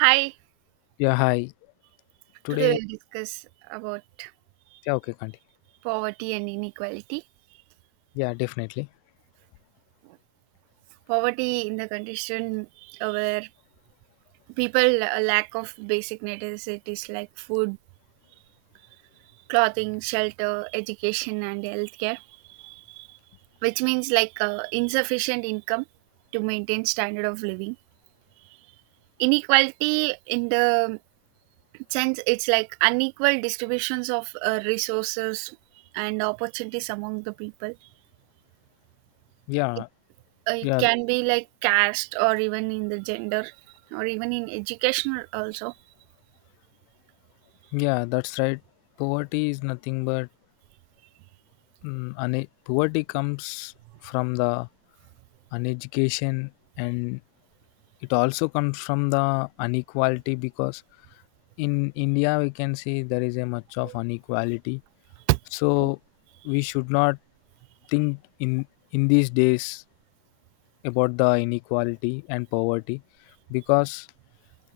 Hi, Yeah, hi. today Today, we'll discuss about yeah, okay, continue. poverty and inequality. Yeah, definitely. Poverty in the condition where people lack of basic necessities like food, clothing, shelter, education, and healthcare, which means like insufficient income to maintain standard of living. Inequality in the sense it's like unequal distributions of resources and opportunities among the people. It Yeah, it yeah, can be like caste or even in the gender, or even in educational also. yeah, that's right. Poverty is nothing but poverty comes from the uneducation, and it also comes from the inequality, because in India we can see there is a much of inequality. So we should not think in these days about the inequality and poverty, because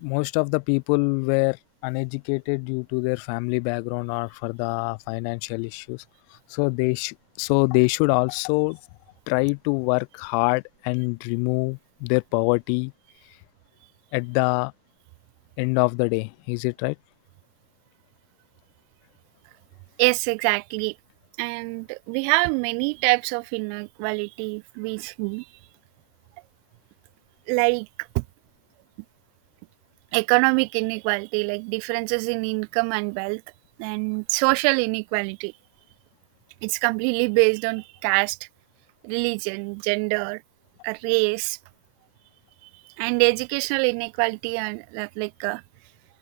most of the people were uneducated due to their family background or for the financial issues, so so they should also try to work hard and remove their poverty at the end of the day, is it right? Yes, exactly, and we have many types of inequality if we see, like economic inequality like differences in income and wealth, and social inequality, it's completely based on caste, religion, gender, race, and educational inequality, and like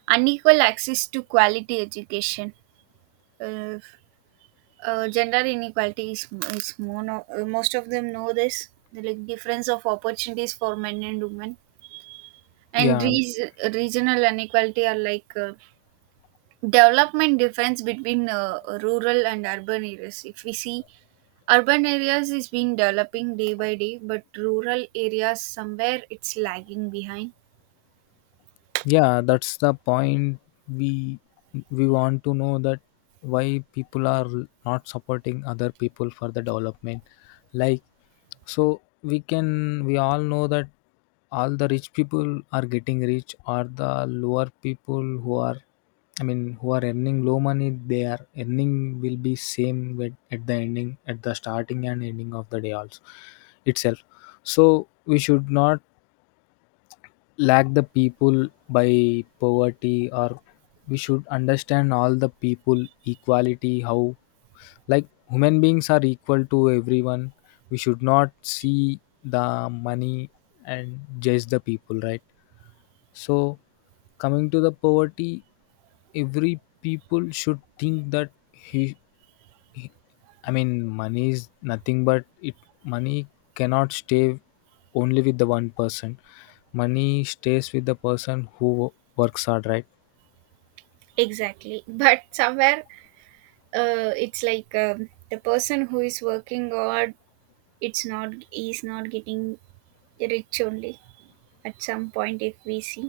unequal access to quality education. uh, Gender inequality is, most of them know this, the like difference of opportunities for men and women. And Yeah, regional inequality are like development difference between rural and urban areas, if we see urban areas is been developing day by day but rural areas somewhere it's lagging behind. yeah, that's the point. We we want to know that why people are not supporting other people for the development, like, so we all know that all the rich people are getting rich, or the lower people who are, I mean, who are earning low money, they are earning will be same with, at the starting and ending of the day also itself. So we should not lack the people by poverty, or we should understand all the people equality, how, like human beings are equal to everyone. We should not see the money and judge the people, right? So coming to the poverty, every people should think that he, I mean, money is nothing but it. Money cannot stay only with the one person. Money stays with the person who works hard, right? Exactly, but somewhere it's like the person who is working or. It's not, is not getting rich only at some point, if we see.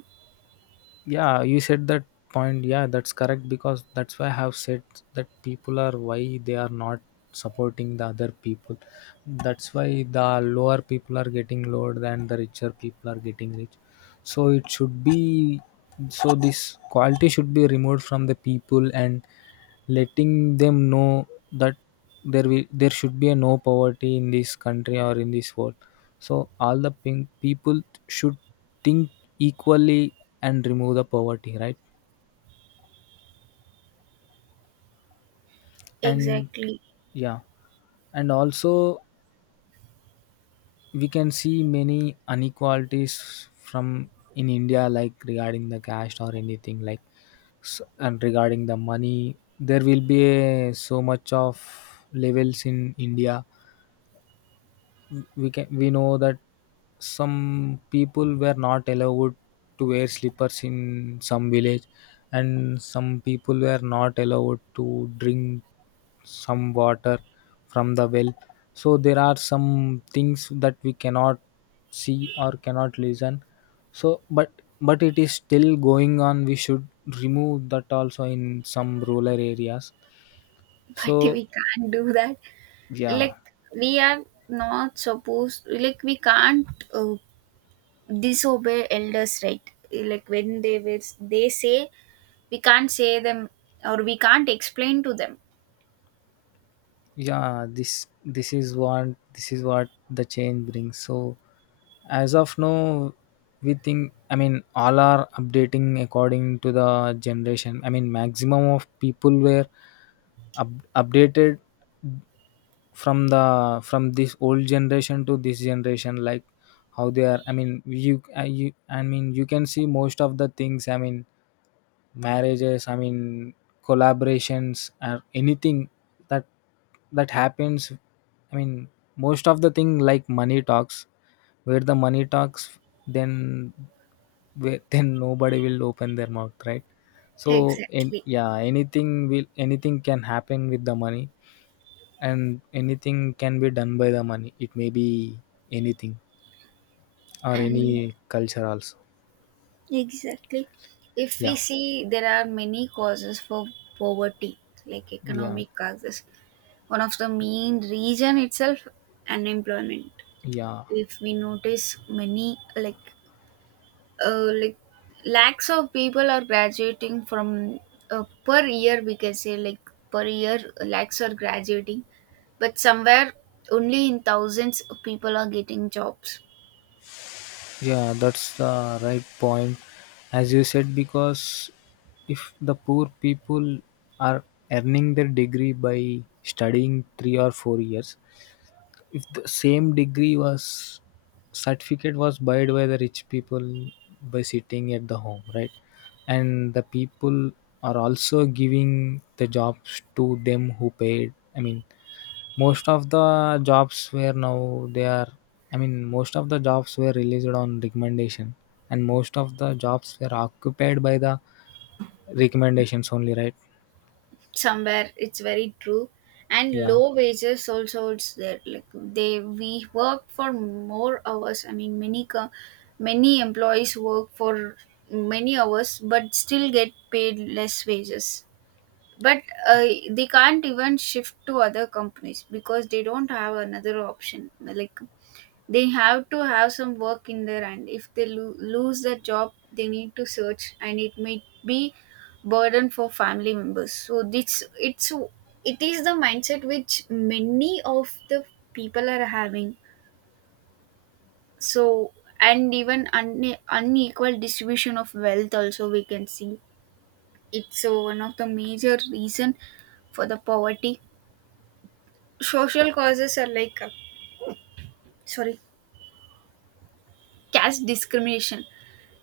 Yeah, you said that point, yeah, that's correct, because that's why I have said that people are, why they are not supporting the other people, that's why the lower people are getting lower than the richer people are getting rich. So it should be, so this quality should be removed from the people and letting them know that there should be a no poverty in this country or in this world. So all the pink people should think equally and remove the poverty, right? And Exactly. yeah, and also we can see many inequalities from in India, like regarding the caste or anything, like, and regarding the money, there will be a, so much of levels in India. We know that some people were not allowed to wear slippers in some village, and some people were not allowed to drink some water from the well. So there are some things that we cannot see or cannot listen, so but it is still going on, we should remove that also in some rural areas. But So, we can't do that. yeah, Like, we are not supposed, like, we can't uh, disobey elders, right? Like, when they will, they say, we can't say them or we can't explain to them. yeah, this is what the change brings. So as of now, we think, I mean, all are updating according to the generation, I mean, maximum of people were up, updated from the from this old generation to this generation, like how they are, I mean, you, I mean, you can see most of the things, I mean, marriages, I mean, collaborations or anything that that happens, I mean, most of the thing like money talks, where the money talks, then where, then nobody will open their mouth, right? So in, Exactly. yeah, anything can happen with the money, and anything can be done by the money, it may be anything, or And any culture also. exactly, if we Yeah, see, there are many causes for poverty, like yeah, economic causes. One of the main reason itself, unemployment. yeah. If we notice many, like lakhs of people are graduating from per year, we can say, like per year lakhs are graduating, but somewhere only in thousands of people are getting jobs. Yeah, that's the right point, as you said, because if the poor people are earning their degree by studying 3 or 4 years, if the same degree was certificate was buy by the rich people by sitting at the home, right? And the people are also giving the jobs to them who paid. I mean, most of the jobs were now they are, I mean, most of the jobs were released on recommendation, and most of the jobs were occupied by the recommendations only, right? Somewhere it's very true. And Yeah. low wages also it's there, like they, we work for more hours, I mean many many employees work for many hours but still get paid less wages. But they can't even shift to other companies because they don't have another option, like they have to have some work in their, and if they lose their job they need to search, and it may be burden for family members. So this it's, it is the mindset which many of the people are having. So, and even unequal distribution of wealth also we can see, it's one of the major reason for the poverty. Social causes are like sorry, caste discrimination.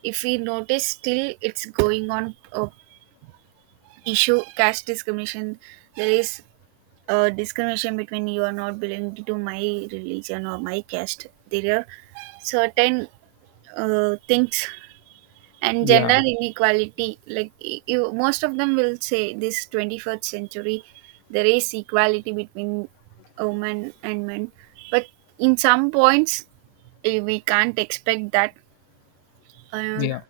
If we notice, still it's going on, issue caste discrimination. There is discrimination between, you are not belonging to my religion or my caste, there are certain things. And Yeah. gender inequality, like you, most of them will say, this 21st century there is equality between women and men, but in some points, we can't expect that. uh, Yeah.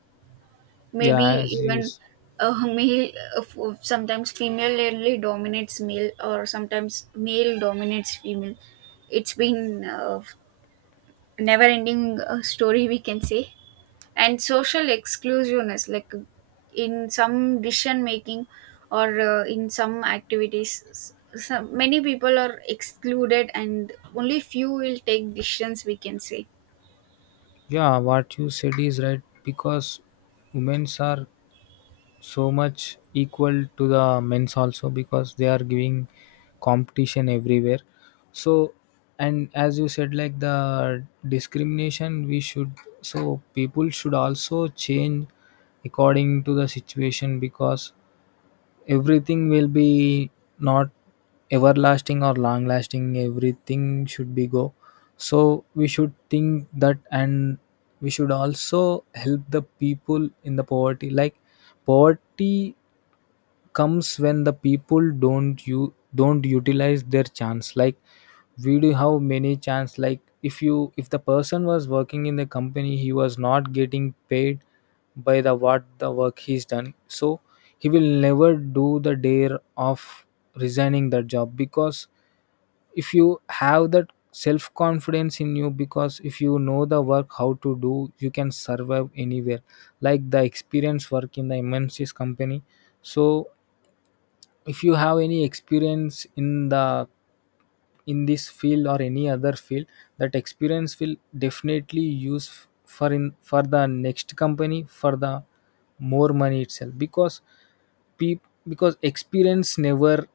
Yeah. Maybe As you, even s- a male, sometimes female only dominates male or sometimes male dominates female. It's been a never ending story, we can say. And social exclusiveness, like in some decision making or in some activities, some, many people are excluded and only few will take decisions, we can say. yeah, what you said is right, because women's are so much equal to the men's also, because they are giving competition everywhere. So, and as you said, like the discrimination, we should, so people should also change according to the situation, because everything will be not everlasting or long lasting, everything should be go. So we should think that, and we should also help the people in the poverty, like poverty comes when the people don't, you don't utilize their chance, like we do have many chance, like if the person was working in the company, he was not getting paid by the what the work he's done. So he will never do the dare of resigning the job, because if you have that self confidence in you, because if you know the work how to do, you can survive anywhere, like the experienced work in the MNC's company. So if you have any experience in the in this field or any other field, that experience will definitely use for the next company, for the more money itself, because peop, because experience never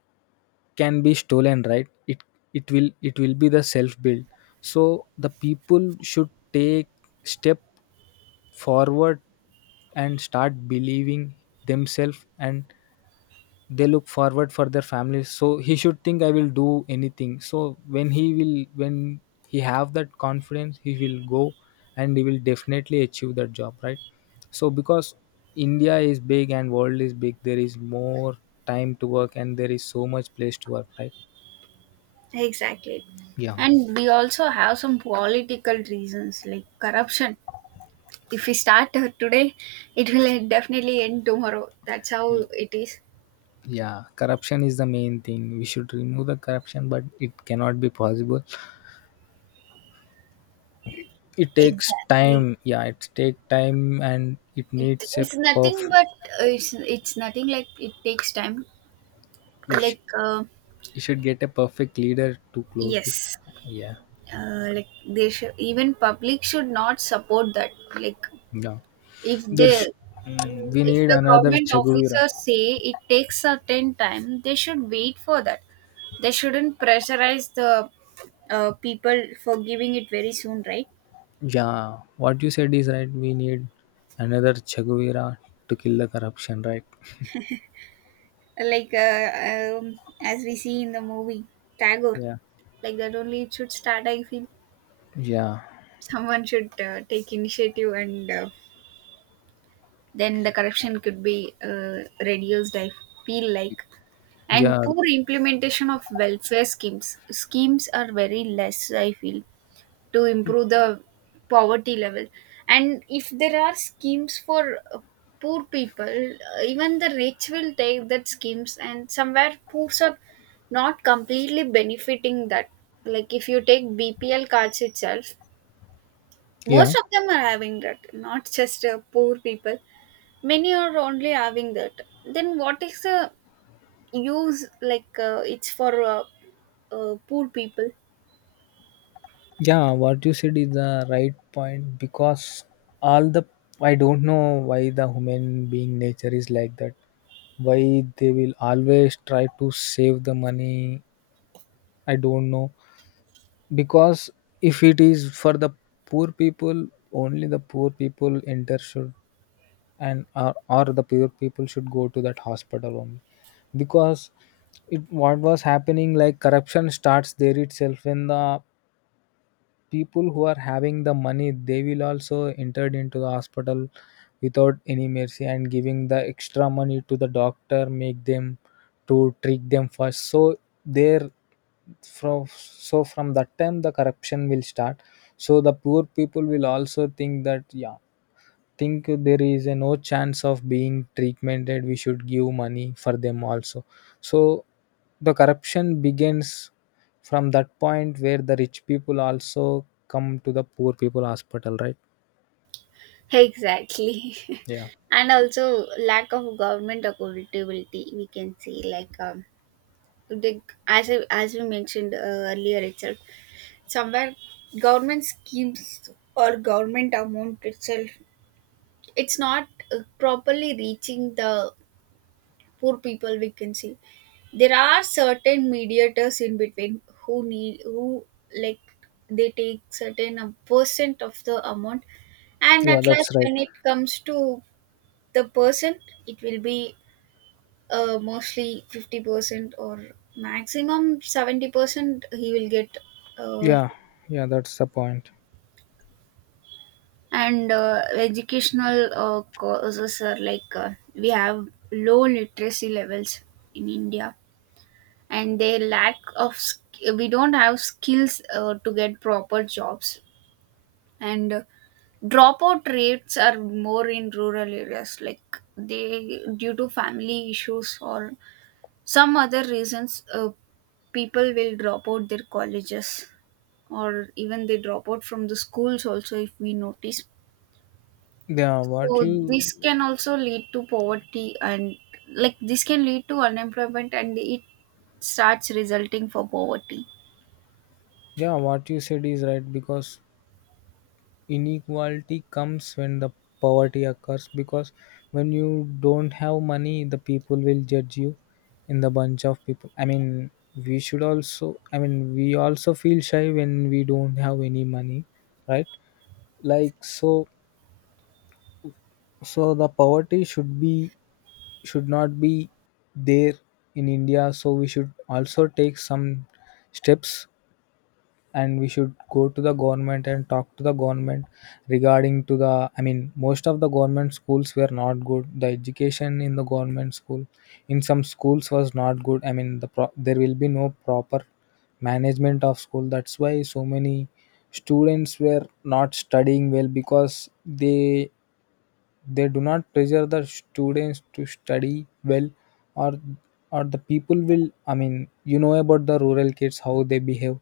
can be stolen, right? It will be the self build. So the people should take step forward and start believing themselves, and they look forward for their families, so he should think, I will do anything. So when he have that confidence he will go, and he will definitely achieve that job, right? So because India is big and world is big, there is more time to work, and there is so much place to work, right? Exactly, Yeah. and we also have some political reasons like corruption. If we start today, it will definitely end tomorrow. That's how Mm. it is. Yeah, corruption is the main thing, we should remove the corruption, but it cannot be possible, it takes Exactly. time. Yeah, it take time, and it It, needs a it's nothing perfect. but it's nothing, like it takes time. Like You should get a perfect leader to close this. yes, Yeah. Like they should, even public should not support that. Like Yeah. if they There's, we if need the another government Che Guevara. officers say it takes certain time, they should wait for that. They shouldn't pressurize the people for giving it very soon, right? Yeah. What you said is right. We need another Che Guevara to kill the corruption, right? Like as we see in the movie Tagore, Yeah. like that only it should start, I feel. Yeah. Someone should take initiative, and then the corruption could be reduced, I feel like. Yeah. And poor implementation of welfare schemes. Schemes are very less, I feel, to improve the poverty level. And if there are schemes for poor people, even the rich will take that schemes, and somewhere poor are not completely benefiting that. Like if you take bpl cards itself, Yeah. most of them are having that, not just poor people, many are only having that. Then what is the use, like it's for poor people. Yeah. What you said is the right point, because all the I don't know why the human being nature is like that. Why they will always try to save the money. I don't know. Because if it is for the poor people, only the poor people enter should, and, or the poor people should go to that hospital only. Because it what was happening, like corruption starts there itself when the people who are having the money, they will also entered into the hospital without any mercy and giving the extra money to the doctor, make them to trick them first. So there, from so from that time the corruption will start. So the poor people will also think that, yeah, think there is a no chance of being treatmented, we should give money for them also. So the corruption begins from that point where the rich people also come to the poor people hospital, right? Exactly. Yeah. And also lack of government accountability we can see, like the, as we mentioned earlier itself, somewhere government schemes or government amount itself, it's not properly reaching the poor people, we can see. There are certain mediators in between who need, who like, they take certain percent of the amount, and Yeah, at that's last right. when it comes to the person, it will be mostly 50% or maximum 70% he will get. uh, Yeah, yeah, that's the point. and educational causes are like we have low literacy levels in india, and they lack of we don't have skills to get proper jobs. And dropout rates are more in rural areas, like they, due to family issues or some other reasons, people will drop out their colleges, or even they drop out from the schools also, if we notice. yeah what So this you can also lead to poverty, and like this can lead to unemployment, and it starts resulting for poverty. yeah, what you said is right, because inequality comes when the poverty occurs, because when you don't have money the people will judge you in the bunch of people, I mean, we should also, I mean, we also feel shy when we don't have any money, right? Like, so, so the poverty should be, should not be there in India. So we should also take some steps, and we should go to the government and talk to the government regarding to the, I mean, most of the government schools were not good. The education in the government school in some schools was not good. I mean, the there will be no proper management of school. That's why so many students were not studying well, because they do not pressure the students to study well, or or the people will. I mean, you know about the rural kids how they behave,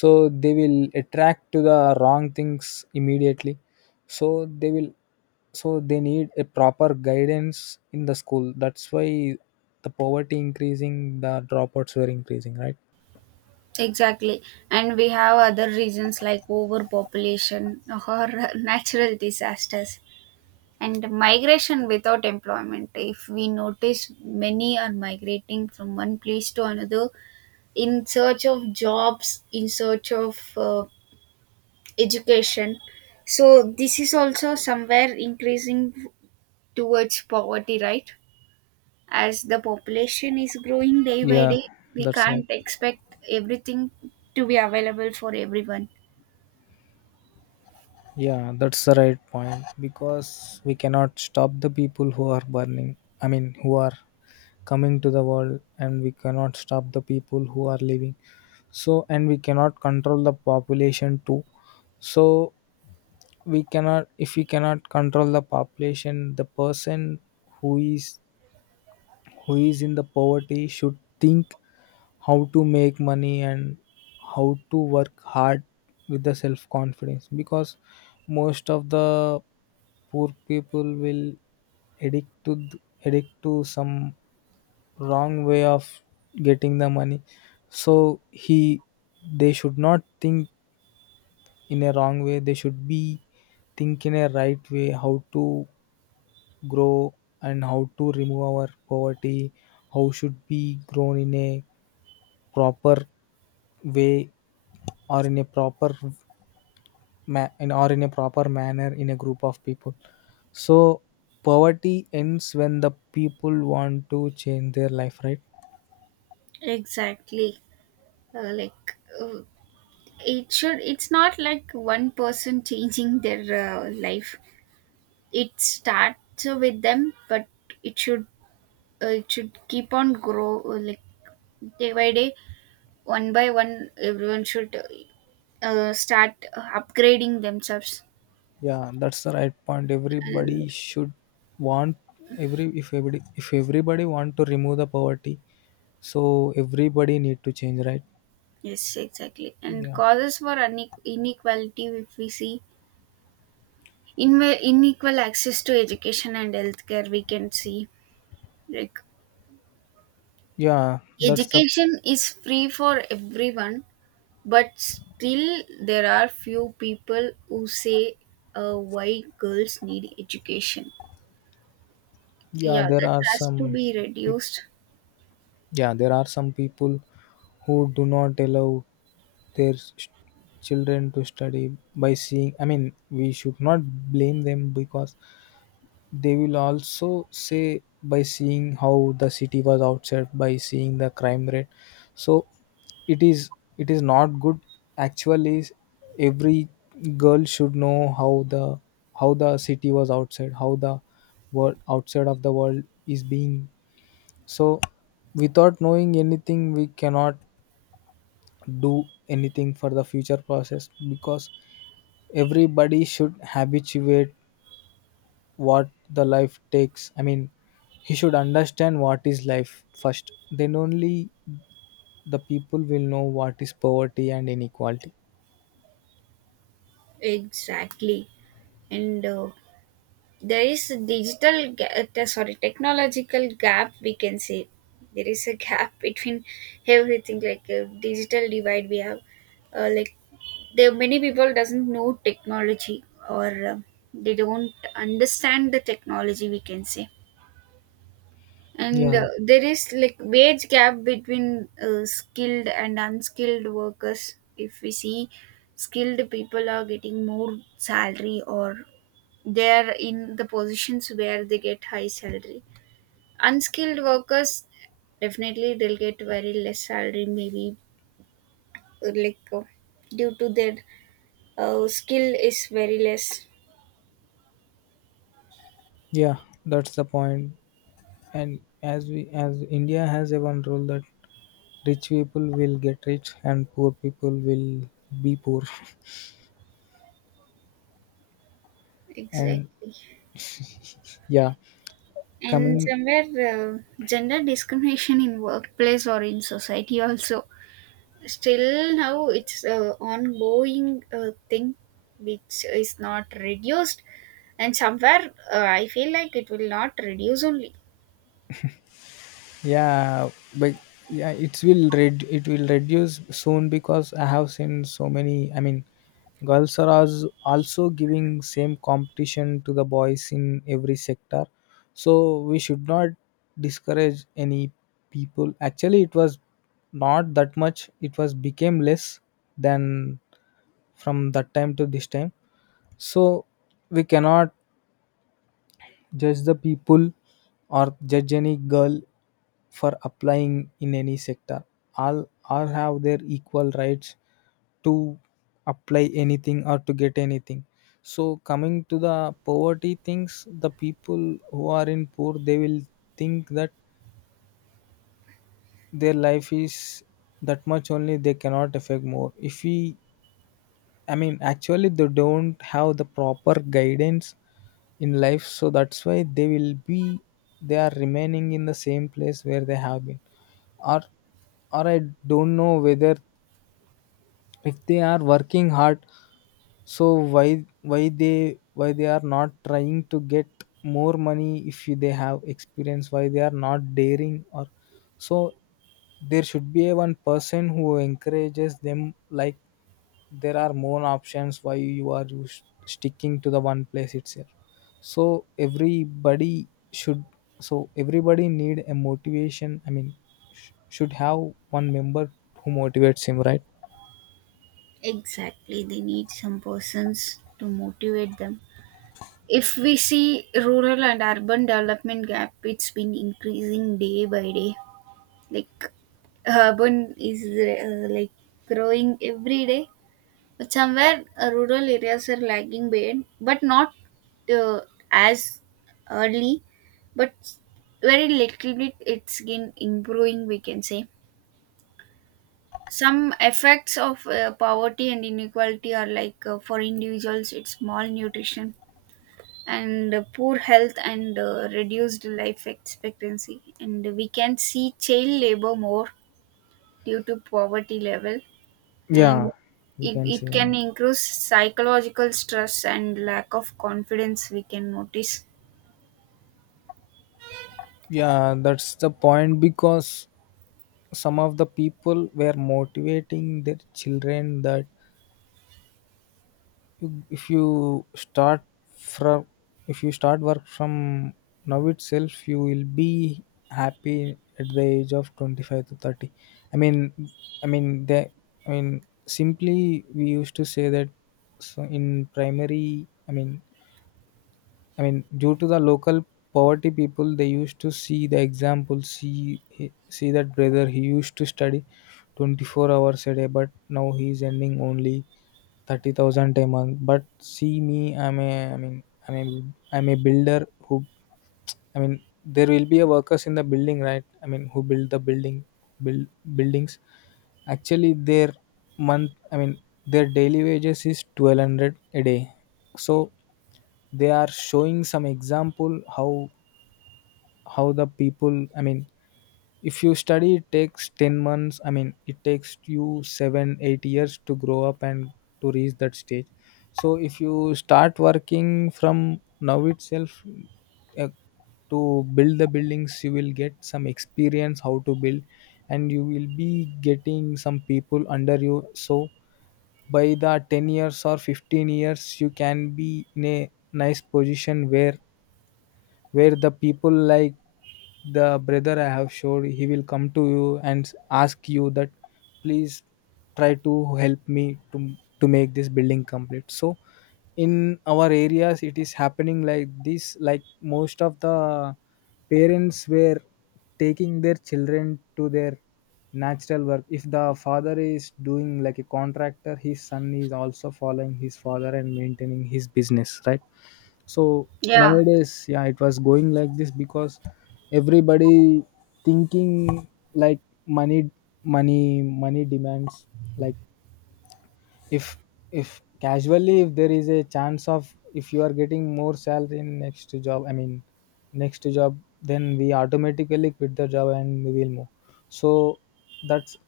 so they will attract to the wrong things immediately. So they will. So they need a proper guidance in the school. That's why the poverty increasing, the dropouts were increasing, right? Exactly. And we have other reasons like overpopulation or natural disasters and migration without employment. If we notice, many are migrating from one place to another in search of jobs, in search of education. So this is also somewhere increasing towards poverty, right? As the population is growing day by Yeah, day, we that's right. can't expect everything to be available for everyone. Yeah, that's the right point, because we cannot stop the people who are burning. I mean, who are coming to the world, and we cannot stop the people who are living. So, and we cannot control the population too. So we cannot, if we cannot control the population, the person who is, who is in the poverty should think how to make money and how to work hard with the self confidence, because most of the poor people will addict to th- addict to some wrong way of getting the money. So he, they should not think in a wrong way, they should be think in a right way how to grow and how to remove our poverty, how should be grown in a proper way, or in a proper, or in a proper manner in a group of people. So poverty ends when the people want to change their life, right? Exactly. Like it should, it's not like one person changing their life. It starts with them, but it should it should keep on grow, like day by day, one by one, everyone should start upgrading themselves. Yeah, that's the right point. And Everybody should want every if everybody want to remove the poverty, so everybody need to change, right? yes, exactly, and Yeah, causes for inequality, if we see, in unequal access to education and healthcare we can see, like yeah, that's the education is free for everyone, but still there are few people who say why girls need education. yeah. Yeah, There that are has to some, be peop- reduced. Yeah, there are some people who do not allow their children to study by seeing. I mean, we should not blame them because they will also say by seeing how the city was outside, by seeing the crime rate, so it is it is not good actually. Every girl should know how the city was outside, how the world outside of the world is being. So without knowing anything, we cannot do anything for the future process, because everybody should habituate what the life takes. I mean, he should understand what is life first, then only the people will know what is poverty and inequality. Exactly. And there is a sorry, technological gap we can say. There is a gap between everything, like a digital divide we have, like there many people doesn't know technology, or they don't understand the technology, we can say. And Yeah. there is like wage gap between skilled and unskilled workers, if we see, skilled people are getting more salary, or they are in the positions where they get high salary. Unskilled workers, definitely they'll get very less salary, maybe like due to their skill is very less. Yeah, that's the point. And as India has a one rule that rich people will get rich and poor people will be poor. And Exactly. yeah, And coming somewhere gender discrimination in workplace or in society also, still now it's a ongoing thing, which is not reduced. And somewhere I feel like it will not reduce only. yeah, but yeah, it will reduce soon, because I have seen so many. I mean, girls are also giving same competition to the boys in every sector, so we should not discourage any people. Actually, it was not that much, it was became less than, from that time to this time. So we cannot judge the people or judge any girl for applying in any sector. All have their equal rights to apply anything or to get anything. So coming to the poverty things, the people who are in poor, they will think that their life is that much only, they cannot affect more. If we I mean, actually, they don't have the proper guidance in life, so that's why they will be they are remaining in the same place where they have been, or or I don't know whether if they are working hard. So why they are not trying to get more money. If they have experience, why they are not daring? Or so there should be a one person who encourages them, like there are more options, why you are sticking to the one place itself. So everybody should so everybody need a motivation. I mean, should have one member who motivates him, right? Exactly, they need some persons to motivate them. If we see rural and urban development gap, it's been increasing day by day. Like urban is like growing every day. But somewhere rural areas are lagging behind, but not uh, as early, but very little bit it's been improving, we can say. Some effects of poverty and inequality are, like for individuals, it's malnutrition and poor health and reduced life expectancy. And we can see child labor more due to poverty level. And Yeah, we it, can say it can more. increase psychological stress and lack of confidence, we can notice. Yeah, that's the point, because some of the people were motivating their children that you- if you start from if you start work from now itself, you will be happy at the age of 25 to 30. I mean i mean they i mean simply we used to say that. So in primary i mean I mean, due to the local poverty people, they used to see the example, see that brother. He used to study 24 hours a day, but now he is earning only 30,000 a month. But see me, I'm a, I mean, I'm a builder who, I mean, there will be a workers in the building, right? I mean, who build buildings. Actually, I mean, their daily wages is 1200 a day. So they are showing some example how the people. I mean, if you study, it takes 10 months. I mean, it takes you 7 8 years to grow up and to reach that stage. So if you start working from now itself, uh, to build the buildings, you will get some experience how to build, and you will be getting some people under you. So by the 10 years or 15 years, you can be in a nice position where the people like the brother I have showed, he will come to you and ask you that please try to help me to make this building complete. So in our areas it is happening like this, like most of the parents were taking their children to their natural work. If the father is doing like a contractor, his son is also following his father and maintaining his business, right? So Yeah. nowadays, yeah, it was going like this because everybody thinking like money, money, money demands. Like, if if casually, if there is a chance of, if you are getting more salary in next job, I mean, next job, then we automatically quit the job and we will move. So that's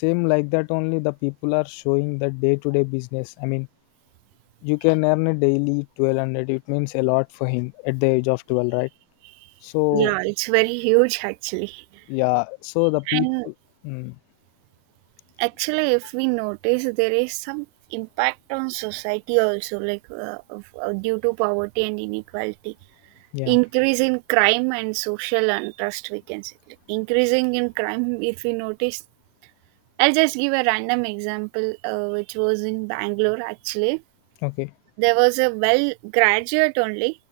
same like that only. The people are showing the day to day business. I mean, you can earn a daily 1200, it means a lot for him at the age of 12, right? So Yeah, it's very huge actually. yeah, so the people. And Mm, actually, if we notice, there is some impact on society also, like due to poverty and inequality, yeah. increase in crime and social unrest, we can say. Like increasing in crime, if we notice, I'll just give a random example which was in bangalore actually. Okay, There was a well graduate only.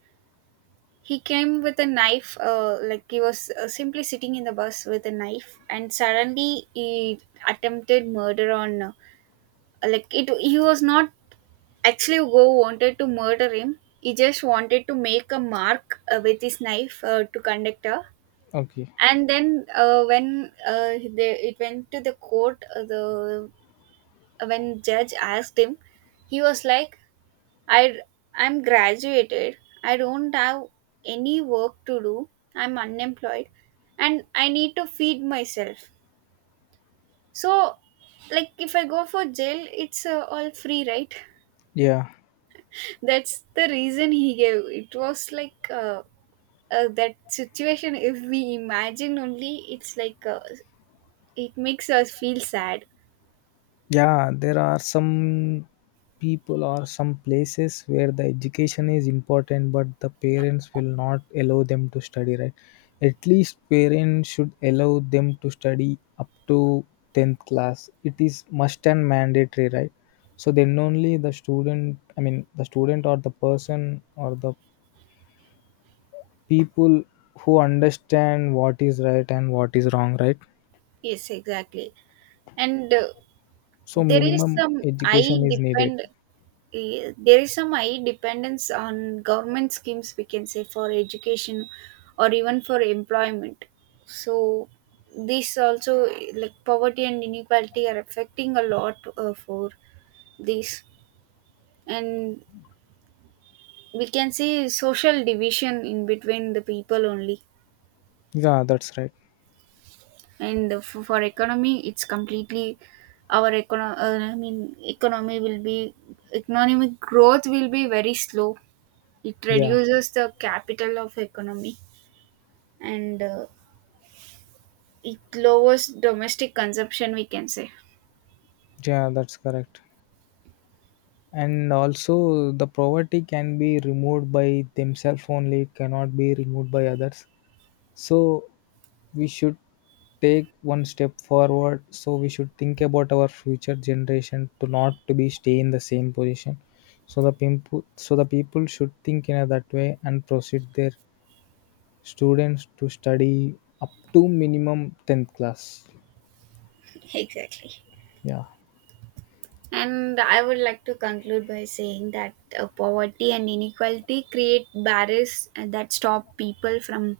He came with a knife, like he was simply sitting in the bus with a knife, and suddenly he attempted murder on like it, he was not actually go wanted to murder him, he just wanted to make a mark with his knife to conductor. okay. And then when they, it went to the court, the when judge asked him, he was like, I I'm graduated. I don't have any work to do. I'm unemployed and I need to feed myself. So, like if I go for jail, it's all free, right? Yeah, That's the reason he gave. It was like that situation. If we imagine only, it's like it makes us feel sad. yeah, there are some people or some places where the education is important, but the parents will not allow them to study, right? At least parents should allow them to study up to 10th class, it is must and mandatory, right? So then only the student, I mean, the student or the person or the people, who understand what is right and what is wrong, right? Yes, exactly. And So there is minimum some. Education is needed. depend. There is some high dependence on government schemes, we can say, for education or even for employment. So this also, like poverty and inequality are affecting a lot for this. And we can see social division in between the people only. Yeah, that's right. And for economy, it's completely, our economy will be, economic growth will be very slow. It Yeah, reduces the capital of economy, and it lowers domestic consumption, we can say. yeah, that's correct. And also, the poverty can be removed by themselves only, it cannot be removed by others. So, we should take one step forward. So, we should think about our future generation to not to be stay in the same position. So the people should think in a that way and proceed their students to study up to minimum 10th class. Exactly. Yeah, And I would like to conclude by saying that poverty and inequality create barriers that stop people from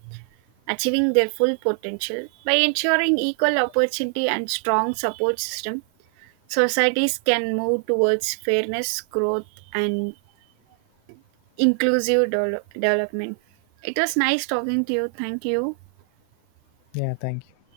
achieving their full potential. By ensuring equal opportunity and strong support system, societies can move towards fairness, growth, and inclusive development. It was nice talking to you. Thank you. yeah, thank you.